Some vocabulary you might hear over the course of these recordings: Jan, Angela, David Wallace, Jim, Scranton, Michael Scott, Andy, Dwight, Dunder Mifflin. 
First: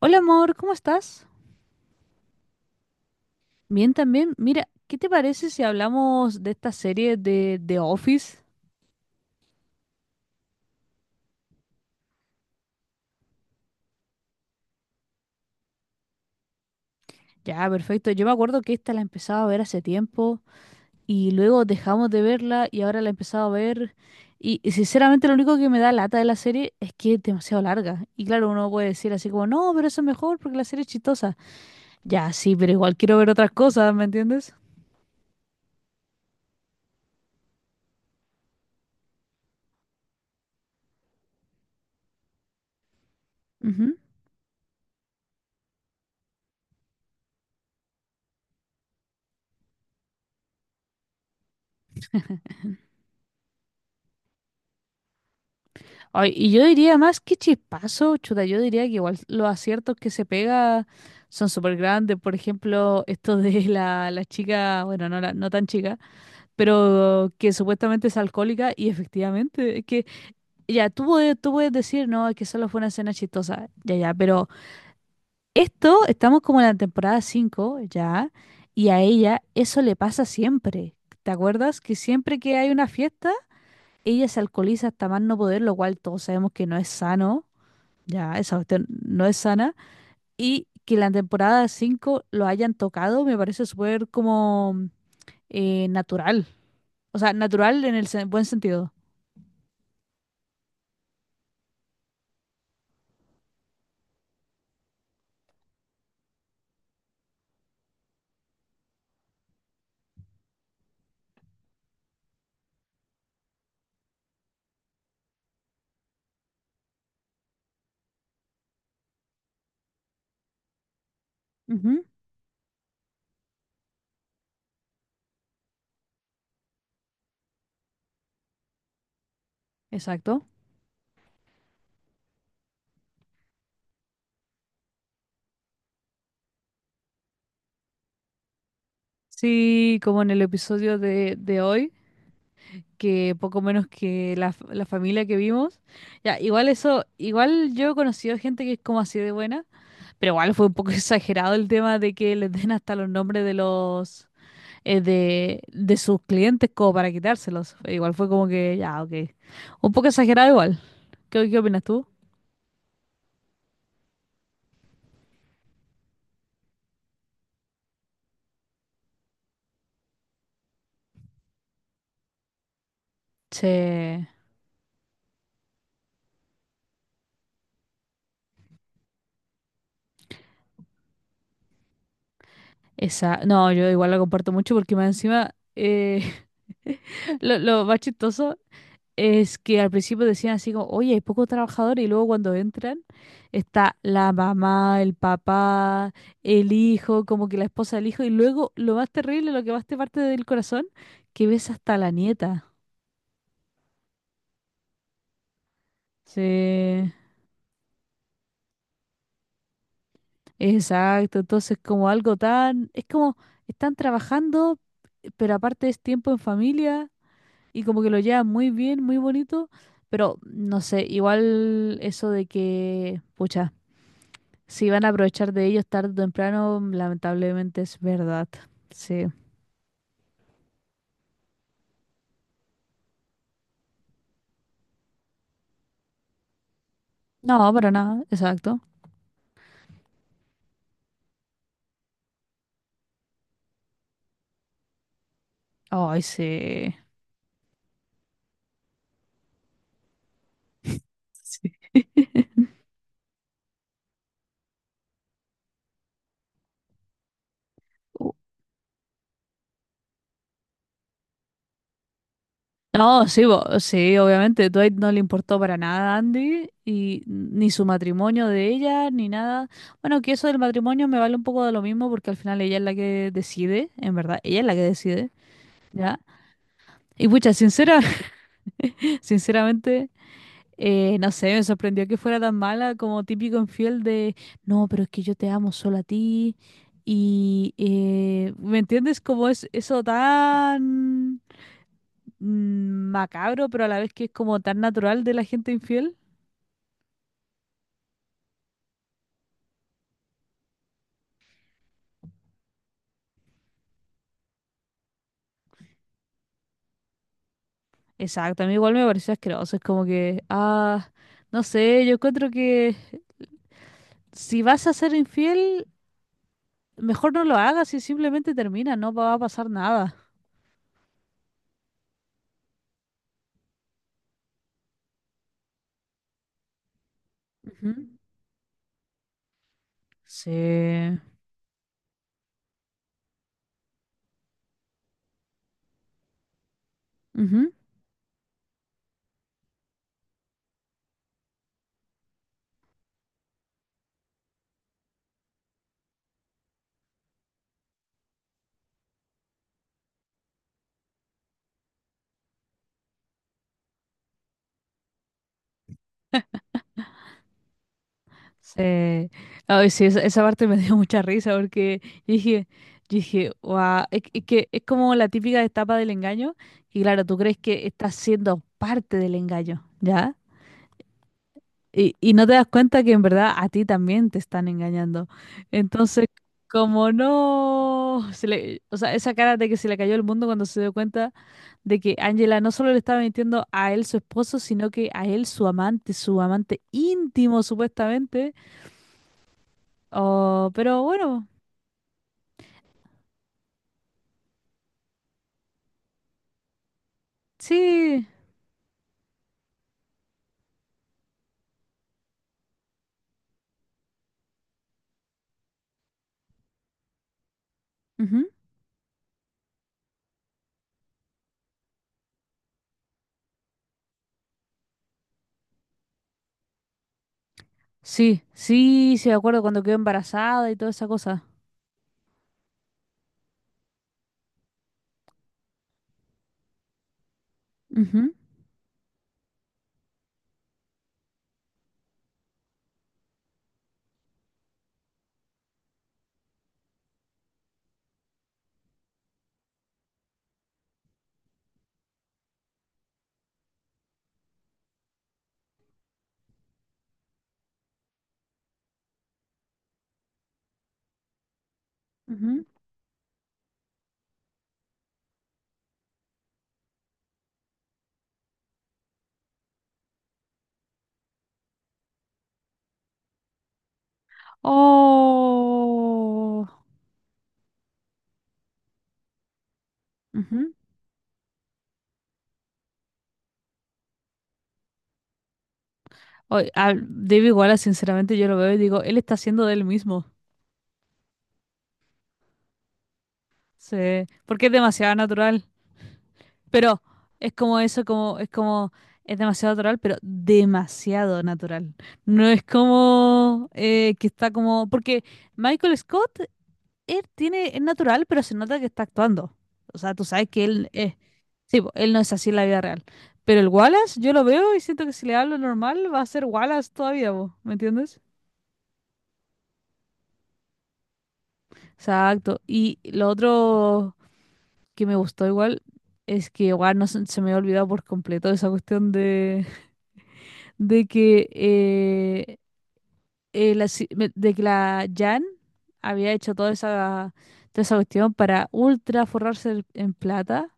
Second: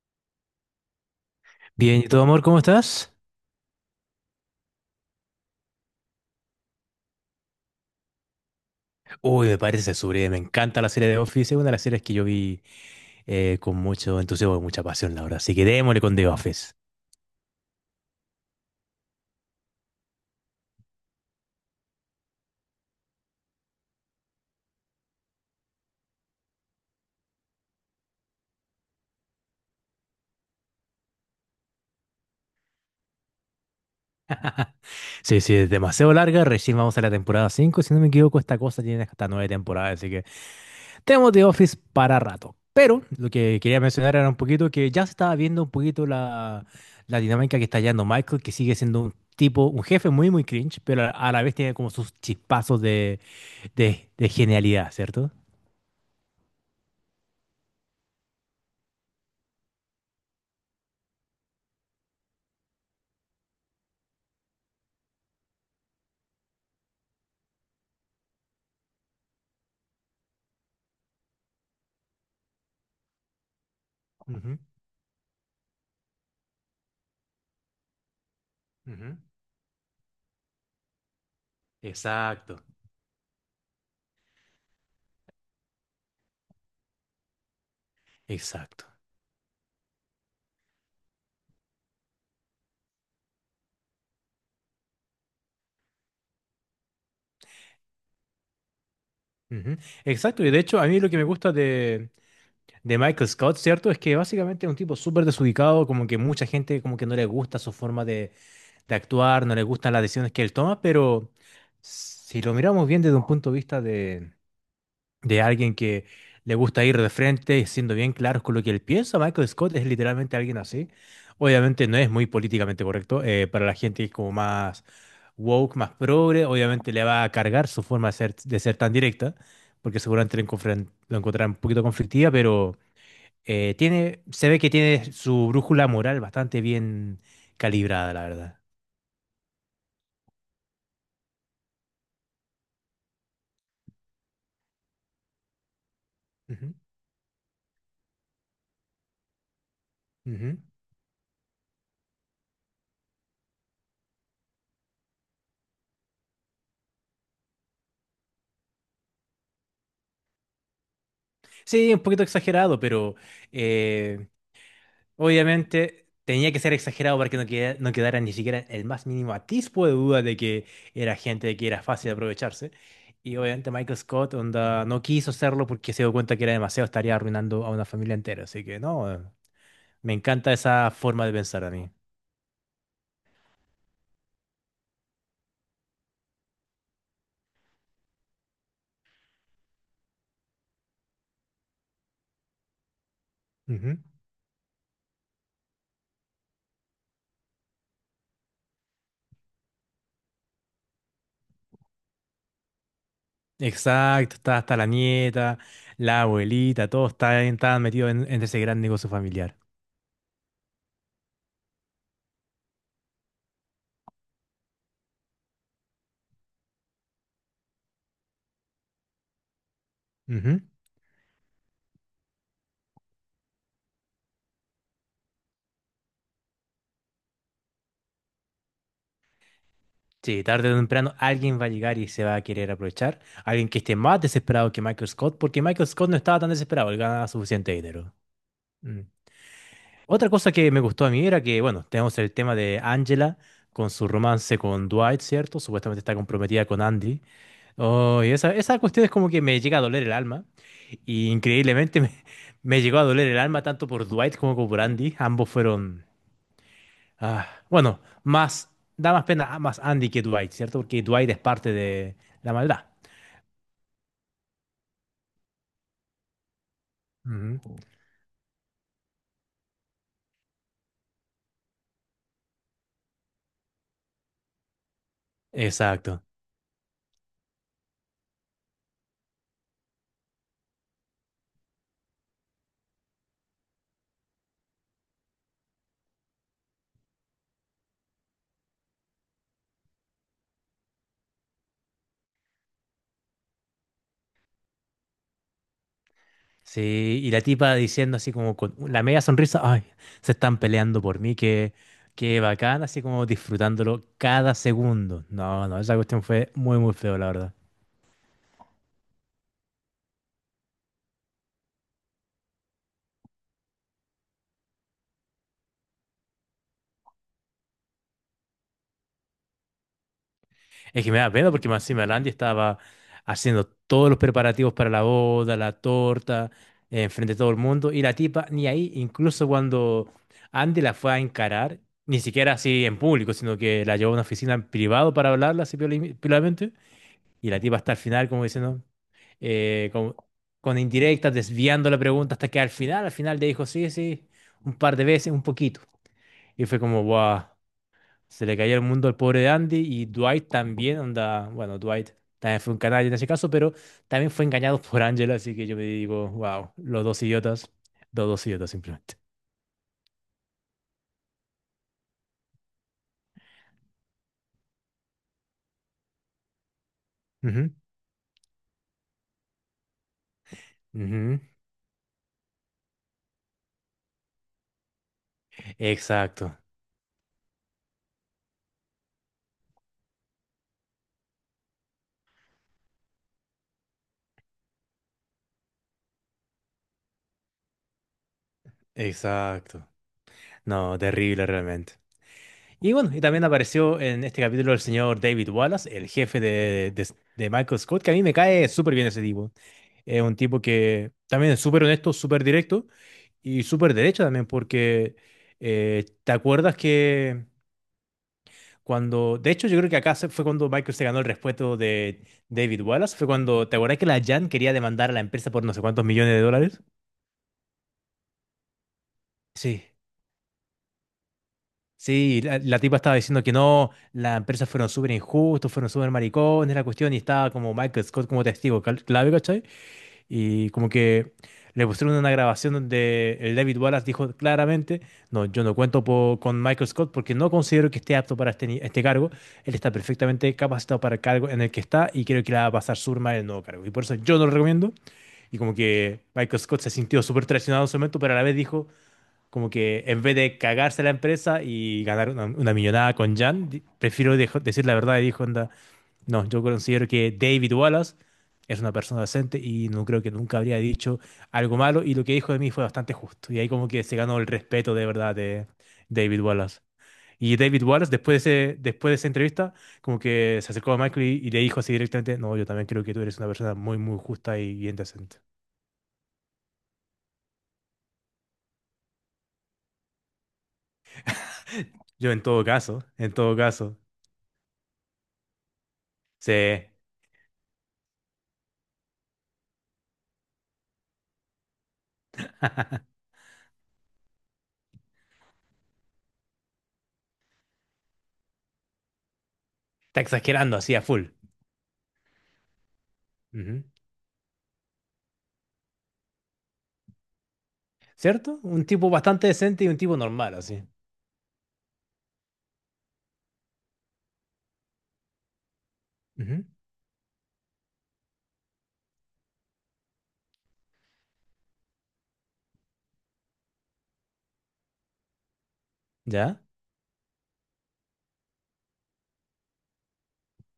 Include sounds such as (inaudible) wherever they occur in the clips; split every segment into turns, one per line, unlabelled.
Hola amor, ¿cómo estás?
Bien, ¿y tú, amor, cómo estás?
Bien también. Mira, ¿qué te parece si hablamos de esta serie de The Office?
Uy, me parece sublime, me encanta la serie de Office, es una de las series que yo vi con mucho entusiasmo y mucha pasión, la verdad. Así que démosle con The Office.
Ya, perfecto. Yo me acuerdo que esta la empezaba a ver hace tiempo y luego dejamos de verla y ahora la he empezado a ver. Y sinceramente lo único que me da lata de la serie es que es demasiado larga. Y claro, uno puede decir así como, no, pero eso es mejor porque la serie es chistosa. Ya, sí, pero igual quiero ver otras cosas, ¿me entiendes?
Sí, sí, es demasiado larga, recién vamos a la temporada 5, si no me equivoco, esta cosa tiene hasta 9 temporadas, así que tenemos The Office para rato. Pero lo que quería
Ujú.
mencionar era un poquito que ya se estaba viendo un poquito la dinámica que está hallando Michael, que sigue siendo un tipo, un jefe muy, muy cringe, pero a la vez tiene como sus chispazos de, de genialidad, ¿cierto?
Ay, y yo diría más que chispazo, chuta, yo diría que igual los aciertos que se pega son súper grandes. Por ejemplo, esto de (laughs) la chica, bueno, no, no tan chica, pero que supuestamente es alcohólica y efectivamente, es que ya, tú puedes decir, no, es que solo fue una escena chistosa, ya, ya, pero
Ujú,
estamos como en la temporada 5 ya, y a
ujú.
ella eso le pasa siempre. ¿Te acuerdas que siempre que
Exacto,
hay una fiesta, ella se alcoholiza hasta más no poder, lo cual todos sabemos que no es sano? Ya, esa
exacto.
cuestión no es sana. Y que la temporada 5 lo hayan tocado me parece súper como natural. O sea, natural en el buen sentido.
Ujú. Exacto, y de hecho a mí lo que me gusta de Michael Scott, ¿cierto? Es que básicamente es un tipo súper desubicado, como que mucha gente como que no le gusta su forma de actuar, no le gustan las decisiones que él toma, pero si lo miramos bien desde un punto de vista de alguien que le gusta ir de frente, y siendo bien claros con lo que él piensa, Michael Scott es literalmente alguien así. Obviamente no
Ujú,
es muy políticamente correcto, para la gente que es como más woke, más progre, obviamente le va a cargar su forma de ser tan directa, porque seguramente
exacto.
lo encontrarán un poquito conflictiva, pero... tiene, se ve que tiene su brújula moral bastante bien calibrada, la verdad.
Sí, como en el episodio de hoy, que poco menos que la, la familia que vimos. Ya, igual
Ujú,
eso, igual yo he conocido gente que es como así de buena, pero igual
ujú.
fue un poco (laughs) exagerado el tema de que les den hasta los nombres de los... de sus clientes como para quitárselos. Igual fue como que, ya, ok. Un poco exagerado igual. ¿ qué opinas
Sí, un
tú?
poquito exagerado, pero eh, obviamente tenía que ser exagerado para que no quedara ni siquiera el más mínimo atisbo de duda de que era gente que era fácil de aprovecharse. Y obviamente Michael
Che,
Scott onda, no quiso hacerlo porque se dio cuenta que era demasiado, estaría arruinando a una familia entera. Así que no, me encanta esa forma de pensar a mí.
esa... No, yo igual la comparto mucho porque más encima (laughs) lo más chistoso es que al principio decían así como, oye, hay pocos trabajadores y luego cuando entran está la mamá, el papá, el hijo, como que la esposa del hijo y luego lo más terrible, lo que más te parte del corazón, que ves hasta la nieta.
Exacto, está hasta la nieta, la abuelita,
Sí.
todos están, estaban metidos en ese gran negocio familiar.
Exacto, entonces como algo tan, es como están trabajando, pero aparte es tiempo en familia y como que lo llevan muy bien, muy bonito, pero
Ujú.
no sé, igual eso de que, pucha, si van a aprovechar de ellos tarde o temprano, lamentablemente es verdad. Sí.
Sí, tarde o temprano alguien va a llegar y se va a querer aprovechar. Alguien que esté más desesperado que Michael Scott, porque Michael Scott no estaba tan desesperado, él ganaba
No,
suficiente
para
dinero.
nada, exacto.
Mm. Otra cosa que me gustó a mí era que, bueno, tenemos el tema de Angela con su romance con Dwight, ¿cierto? Supuestamente está
Ay,
comprometida con
sí.
Andy. Oh, y esa cuestión es como que me llega a doler el alma. Y
Sí.
increíblemente me,
(laughs)
(laughs) me llegó a doler el alma tanto por Dwight como por Andy. Ambos fueron... ah, bueno, más... Da más pena más Andy que Dwight, ¿cierto? Porque Dwight es parte de la maldad.
No, sí, sí, obviamente. Dwight no le importó para nada a Andy, y ni
Ujú.
su matrimonio de ella, ni nada. Bueno, que eso del matrimonio me vale un poco de lo mismo, porque al final ella es la que decide, en verdad, ella es la que decide, ¿ya?
Exacto.
Y pucha, (laughs) sinceramente, no sé, me sorprendió que fuera tan mala como típico infiel de, no, pero es que yo te amo solo a ti. Y, ¿me entiendes? Como es eso tan macabro, pero a la vez que es como tan natural de la gente infiel.
Sí, y la tipa diciendo así como con la media sonrisa, ay, se están peleando por mí, qué, qué bacán, así como disfrutándolo cada segundo. No, no, esa cuestión fue muy, muy feo, la verdad.
Exacto, a mí igual me pareció asqueroso. Es como que, ah, no sé, yo encuentro que si vas a ser infiel, mejor no lo hagas y simplemente termina, no va a pasar nada.
Es que me da pena porque más encima el estaba haciendo todos los preparativos para la boda, la torta, enfrente de todo el mundo, y
Ujú.
la tipa ni ahí, incluso cuando Andy la fue
Sí.
a encarar, ni siquiera así en público, sino que la llevó a una oficina en privado para hablarla así piolamente, y la
Ujú.
tipa hasta el final como diciendo, como- con indirectas, desviando la pregunta hasta que al final le dijo, sí, sí, un par de veces, un poquito. Y fue como, wow, se le caía el mundo al pobre de Andy y Dwight también, onda, bueno, Dwight también fue un canalla en ese caso, pero también fue engañado por Angela, así que yo me digo, wow, los dos idiotas simplemente.
Sí. Ay, sí, esa parte me (laughs) dio mucha risa porque yo dije, yo dije, wow, es que es como la típica etapa del engaño, y claro, tú crees
Ujú,
que estás siendo parte del engaño, ¿ya?
ujú.
Y no te das cuenta que en verdad a ti también te están engañando. Entonces,
Exacto,
como no, o sea, esa cara de que se le cayó el mundo cuando se dio cuenta de que Angela no solo le estaba mintiendo a él, su esposo, sino que a él, su amante íntimo, supuestamente.
exacto.
Oh,
No,
pero
terrible
bueno,
realmente. Y bueno, y también apareció en este capítulo el señor David Wallace, el jefe de Michael Scott, que a mí
sí.
me cae súper bien ese tipo. Es un tipo que también es súper honesto, súper directo. Y súper derecha también, porque te acuerdas que
Ujú.
cuando, de hecho yo creo que acá fue cuando Michael se ganó el respeto de David Wallace, fue cuando, ¿te acuerdas que la Jan quería demandar a la empresa por no sé cuántos millones de dólares?
Sí, sí, sí, me acuerdo cuando
Sí,
quedó embarazada y toda esa cosa.
sí, la tipa estaba diciendo que no, las empresas fueron súper injustos, fueron súper maricones, la cuestión, y estaba como Michael Scott
Ujú,
como testigo clave, ¿cachai? Y como que le pusieron una grabación donde el David Wallace dijo claramente, no, yo no cuento con Michael Scott porque no considero que esté apto para este, este cargo. Él está perfectamente capacitado para el cargo en el que está y creo que le va a pasar surma en el nuevo cargo. Y por eso yo no lo recomiendo. Y como que Michael Scott se sintió súper traicionado en su momento, pero a la vez dijo como que en vez de cagarse la empresa y ganar
ujú.
una millonada con Jan, prefiero decir la verdad y dijo, onda, no, yo considero que David Wallace es una persona decente y no creo que nunca habría dicho algo malo y lo que dijo de mí fue bastante justo. Y ahí como que se ganó el respeto de verdad de David
Oh.
Wallace. Y David Wallace, después de, después de esa entrevista, como que se
Ujú.
acercó a Michael y le dijo así directamente, no, yo también creo que tú eres una persona muy, muy justa y bien decente.
O- a David Wallace, sinceramente, yo lo veo y digo, él está haciendo de él mismo.
Yo en todo caso,
Porque es demasiado natural.
se
Pero es como eso, es como, es demasiado natural, pero demasiado natural. No es como que está como. Porque Michael Scott, es natural, pero se nota que está actuando. O sea,
está
tú sabes que
exagerando
él
así a
es.
full.
Sí, po, él no es así en la vida real. Pero el
Ujú.
Wallace, yo lo veo y siento que si le hablo normal, va a ser Wallace todavía, po, ¿me entiendes?
¿Cierto? Un tipo bastante decente y un tipo normal así.
Exacto. Y lo otro. Que me gustó igual es
Ujú.
que igual no se, se me había olvidado por completo esa cuestión de que la, si- me- de que la Jan había hecho
¿Ya?
toda esa cuestión para ultra forrarse en plata.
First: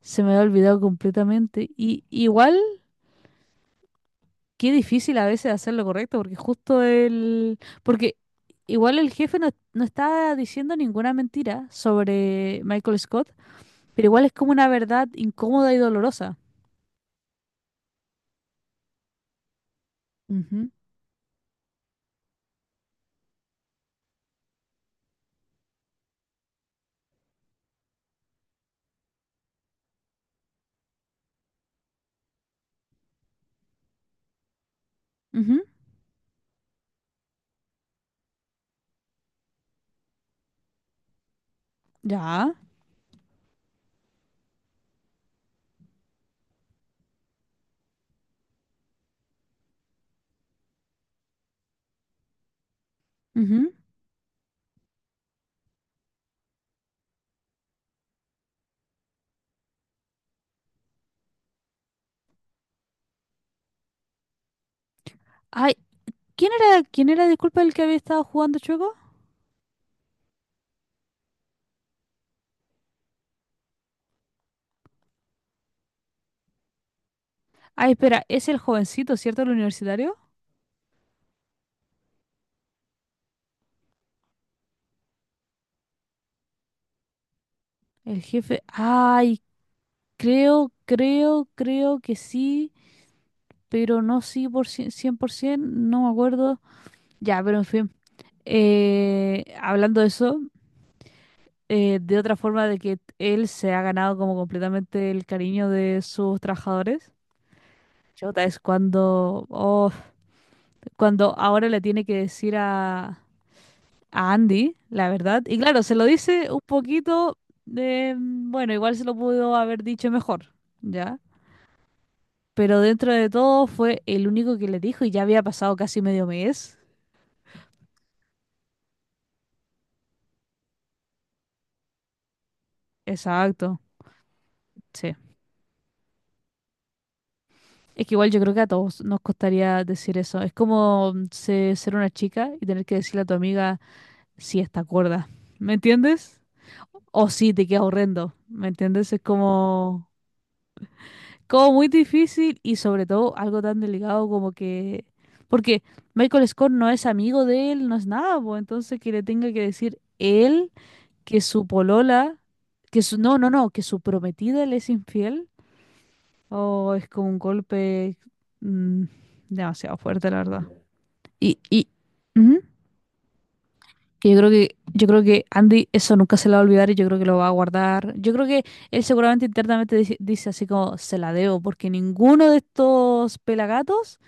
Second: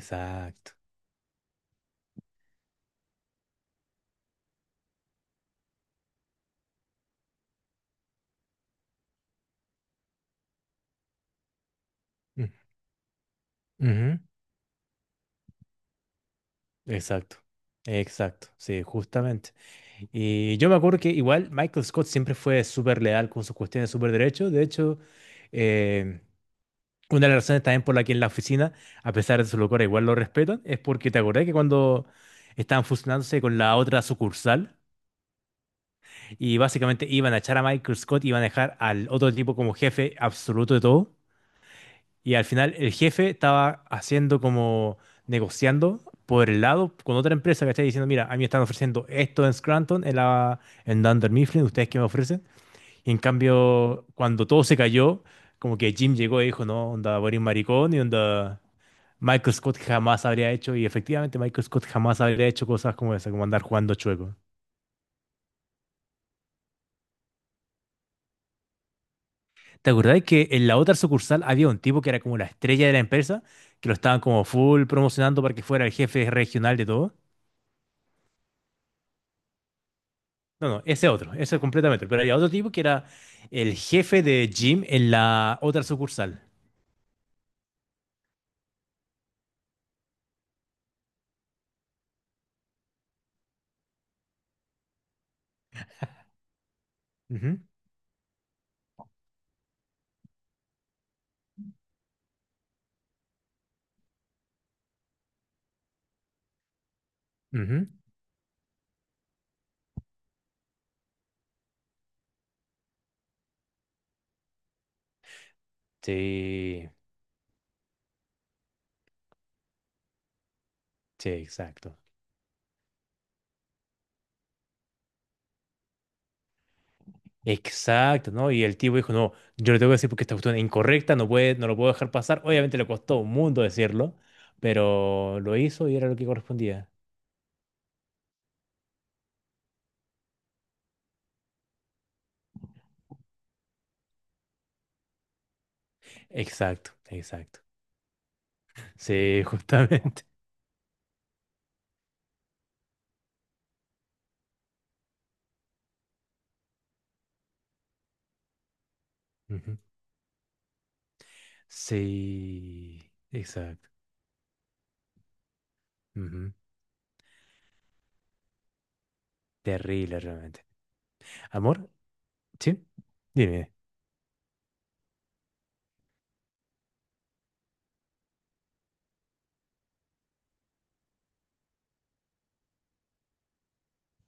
Se me había olvidado completamente. Y igual, qué difícil a veces hacer lo correcto, porque justo el... Porque igual el jefe no está diciendo ninguna mentira sobre Michael Scott, pero
Ujú,
igual es como una verdad incómoda y dolorosa.
exacto, exacto, sí, justamente. Y yo me acuerdo que igual Michael Scott siempre fue súper leal con sus cuestiones súper derechos. De hecho, eh, una de las razones también por la que en la oficina, a pesar de su locura, igual lo respetan, es porque te acordás que cuando estaban fusionándose con la otra sucursal
Ujú.
y básicamente iban a echar a Michael Scott, iban a dejar al otro tipo como jefe absoluto de todo. Y al
Ya.
final el jefe estaba haciendo como negociando por el lado con otra empresa, ¿cachai? Diciendo, mira, a mí me están ofreciendo esto en Scranton, en, la, en Dunder Mifflin, ¿ustedes qué me ofrecen? Y en
Ujú.
cambio, cuando todo se cayó, como que Jim llegó y dijo, no, onda, Boris maricón y onda, Michael Scott jamás habría hecho, y efectivamente Michael Scott jamás habría hecho cosas como esa, como andar jugando chueco.
Ay, ¿quién era, disculpa, el que había estado jugando chueco?
¿Te acordás que en la otra sucursal había un tipo que era como la estrella de la empresa, que lo estaban como full promocionando para que fuera el jefe regional de todo?
Ay, espera, es el jovencito, ¿cierto? El universitario.
No, no, ese otro, ese completamente. Pero había otro tipo que era el jefe de Jim en la otra sucursal.
El jefe. Ay, creo que sí, pero no sí por 100%, no me acuerdo. Ya, pero
Ujú,
en fin. Hablando de eso, de otra forma de que él se ha ganado como completamente el cariño de sus trabajadores.
ujú.
Chota, es cuando, oh, cuando ahora le tiene que decir a Andy, la verdad. Y claro, se lo dice un
Sí,
poquito de, mm, bueno, igual se lo pudo haber dicho mejor, ¿ya?
sí, exacto.
Pero dentro de todo fue el único que le dijo y ya había pasado casi medio mes.
Exacto, ¿no? Y el tipo dijo, no, yo le tengo que decir porque esta cuestión es incorrecta, no puede, no lo puedo dejar pasar. Obviamente le costó un mundo
Exacto,
decirlo,
sí.
pero lo hizo y era lo que correspondía.
Es que igual yo creo que a todos nos costaría decir eso. Es como mm, ser una chica y tener que decirle a tu amiga si está cuerda. ¿Me entiendes?
Exacto,
O si
exacto.
te queda horrendo. ¿Me entiendes? Es
Sí, (laughs)
como...
justamente.
como muy difícil y sobre todo algo tan delicado como que... Porque Michael Scott no es amigo de él, no es nada, pues entonces que le tenga que
Ujú.
decir él que su polola, que
Sí,
su... No, no, no, que
exacto.
su prometida le es infiel,
Ujú.
o es como un golpe mm, demasiado
Terrible
fuerte, la verdad.
realmente.
Y...
Amor,
Ujú.
¿sí? Dime.
Que yo creo que, yo creo que Andy eso nunca se lo va a olvidar y yo creo que lo va a guardar. Yo creo que él seguramente internamente dice así como se la debo, porque ninguno de estos pelagatos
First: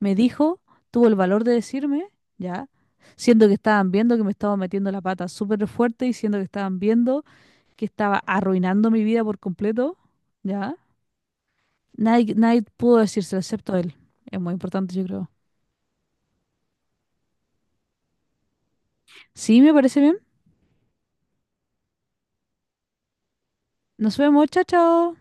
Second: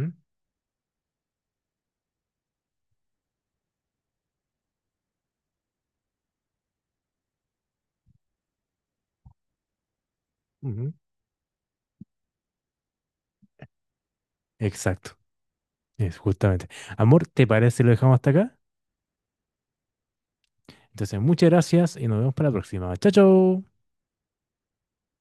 me dijo, tuvo el valor de decirme, ya, siendo que estaban viendo que me estaba metiendo la pata súper fuerte y siendo que estaban viendo que estaba arruinando mi vida por completo, ya.
Ujú,
Nadie, nadie pudo decírselo excepto él. Es muy importante, yo
exacto,
creo.
es justamente. Amor, ¿te parece si lo dejamos hasta acá?
Sí, me parece bien.
Entonces, muchas gracias y nos vemos para la próxima. Chao, chao.
Nos vemos, chao, chao.